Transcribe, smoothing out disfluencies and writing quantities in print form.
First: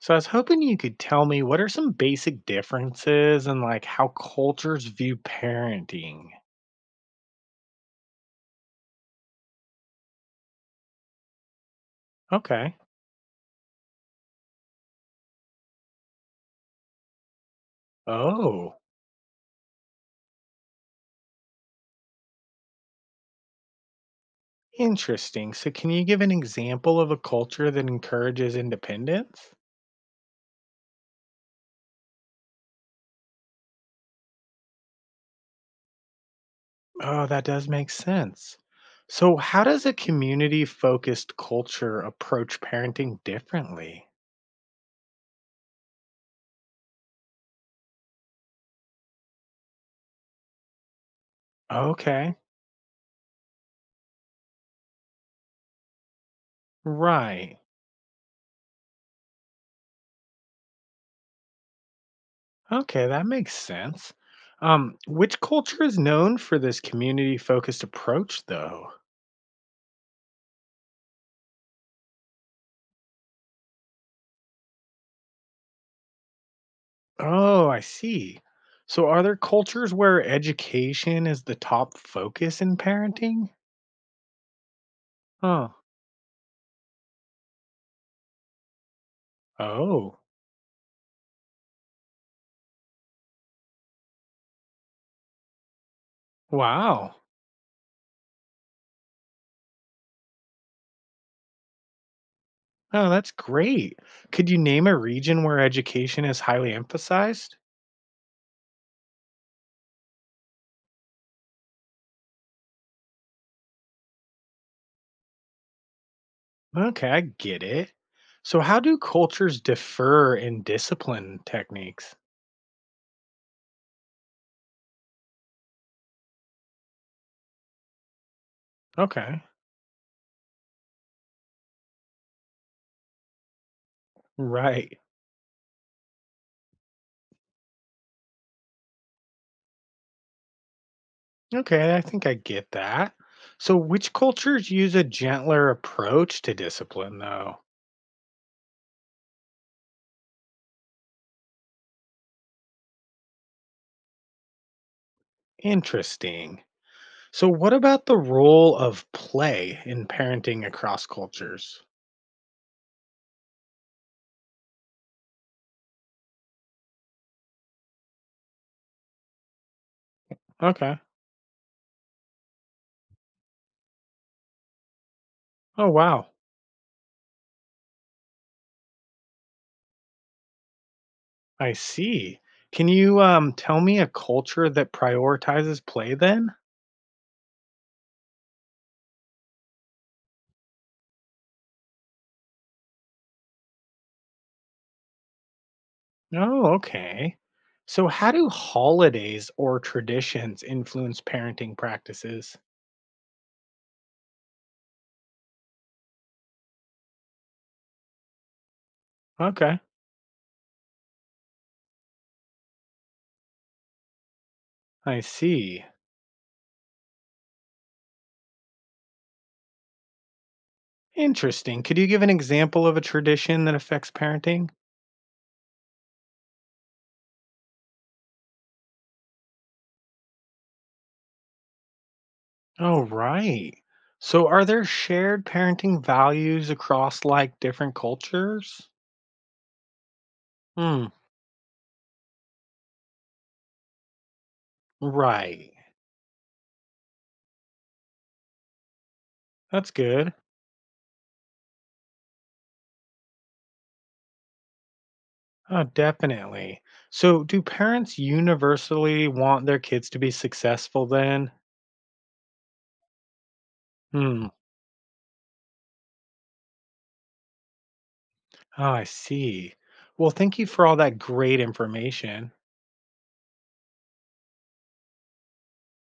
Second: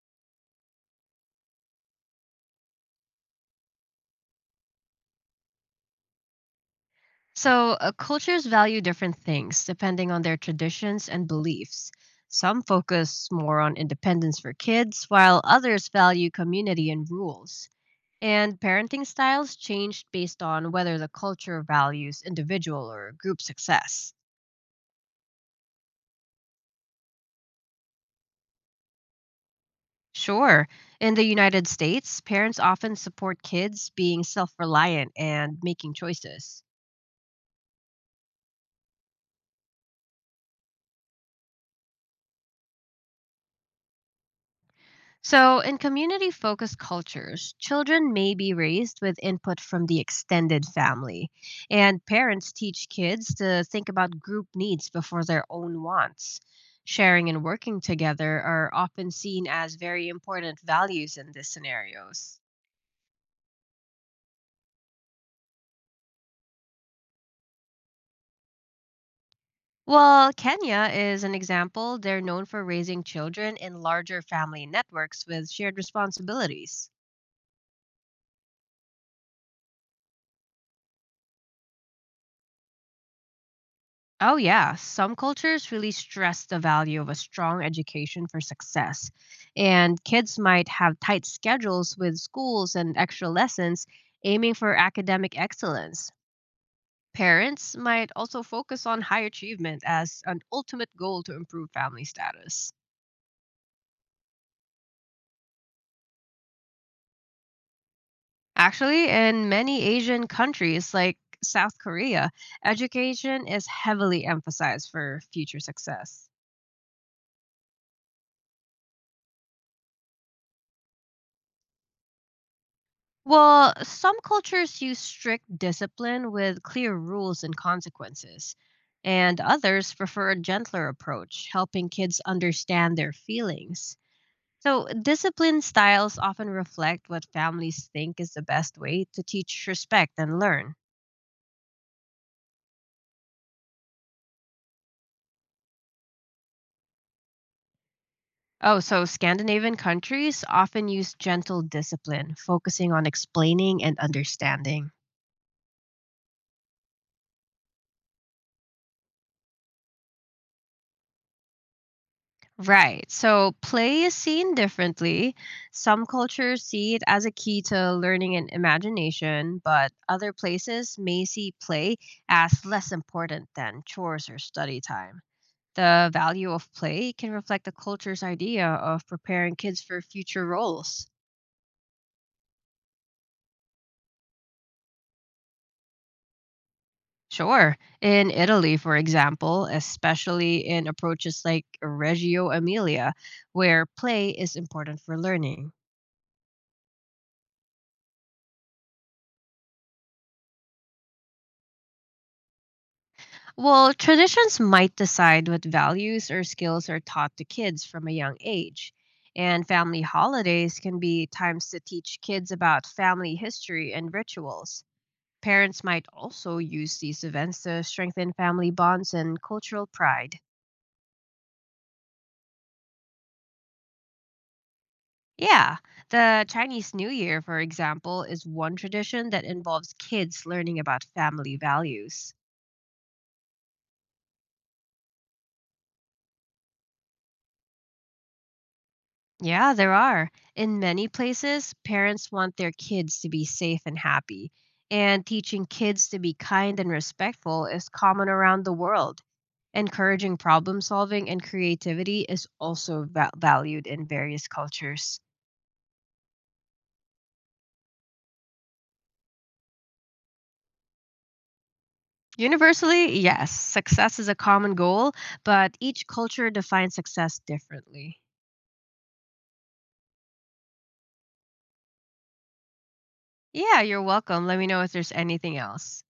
So I was hoping you could tell me what are some basic differences in like how cultures view parenting. So, cultures value different things depending on their traditions and beliefs. Some Okay. focus more on independence for kids, while others value community and rules. And Oh, parenting styles change based on whether the culture values individual or group success. interesting. So can you give an example of a culture that encourages independence? Sure, in the United States, parents often support kids being self reliant and making choices. Oh, that does make sense. So how does a community-focused culture approach parenting differently? So, in community focused cultures, children may be raised with input from the extended family, and Okay. parents teach kids to think about group needs before their own wants. Sharing and Right. working together are often seen as very important values in these scenarios. Okay, that makes sense. Which culture is known for this community-focused approach though? Well, Kenya is an example. They're known for raising children in larger family networks with shared responsibilities. Oh, I see. So are there cultures where education is the top focus in parenting? Oh, yeah. Some Huh. cultures really stress the value of a strong education for success. And Oh, kids might have tight schedules with schools and extra lessons, aiming for academic excellence. wow. Parents might also focus on high achievement as an ultimate goal to improve family status. Oh, that's great. Could you name a region where education is highly emphasized? Actually, in many Asian countries like South Korea, education is heavily emphasized for future success. Okay, I get it. So how do cultures differ in discipline techniques? Well, some cultures use strict discipline with clear rules and consequences, and Okay. others prefer a gentler approach, helping kids understand their feelings. So, Right. discipline styles often reflect what families think is the best way to teach respect and learn. Okay, I think I get that. So which cultures use a gentler approach to discipline though? Oh, so Scandinavian countries often use gentle discipline, focusing on explaining and understanding. Interesting. So, what about the role of play in parenting across cultures? Right. So play is seen differently. Some cultures see it as a key to learning and imagination, but other places Okay. may see play as less important than chores or study time. Oh, The wow. value of play can reflect the culture's idea of preparing kids for future roles. I see. Can you tell me a culture that prioritizes play then? Sure. In Italy, for example, especially in approaches like Reggio Emilia, where play is important for learning. Oh, okay. So, how do holidays or traditions influence parenting practices? Well, traditions might decide what values or skills are taught to kids from a young age. And Okay. family holidays can be times to teach kids about family history and rituals. I Parents see. might also use these events to strengthen family bonds and cultural pride. Interesting. Could you give an example of a tradition that affects parenting? Yeah, the Chinese New Year, for example, is one tradition that involves kids learning about family values. Oh, right. So, are there shared parenting values across like different cultures? Yeah, there are. In many Mm, places, parents want their kids to be safe and happy, and teaching right. kids to be kind and respectful is common around the world. That's good. Encouraging problem solving and creativity is also valued in various cultures. Oh, definitely. So, do parents universally want their kids to be successful then? Universally, yes, success is a Hmm. common goal, but each culture defines success differently. Oh, I see. Well, thank you for all that great information. Yeah, you're welcome. Let me know if there's anything else.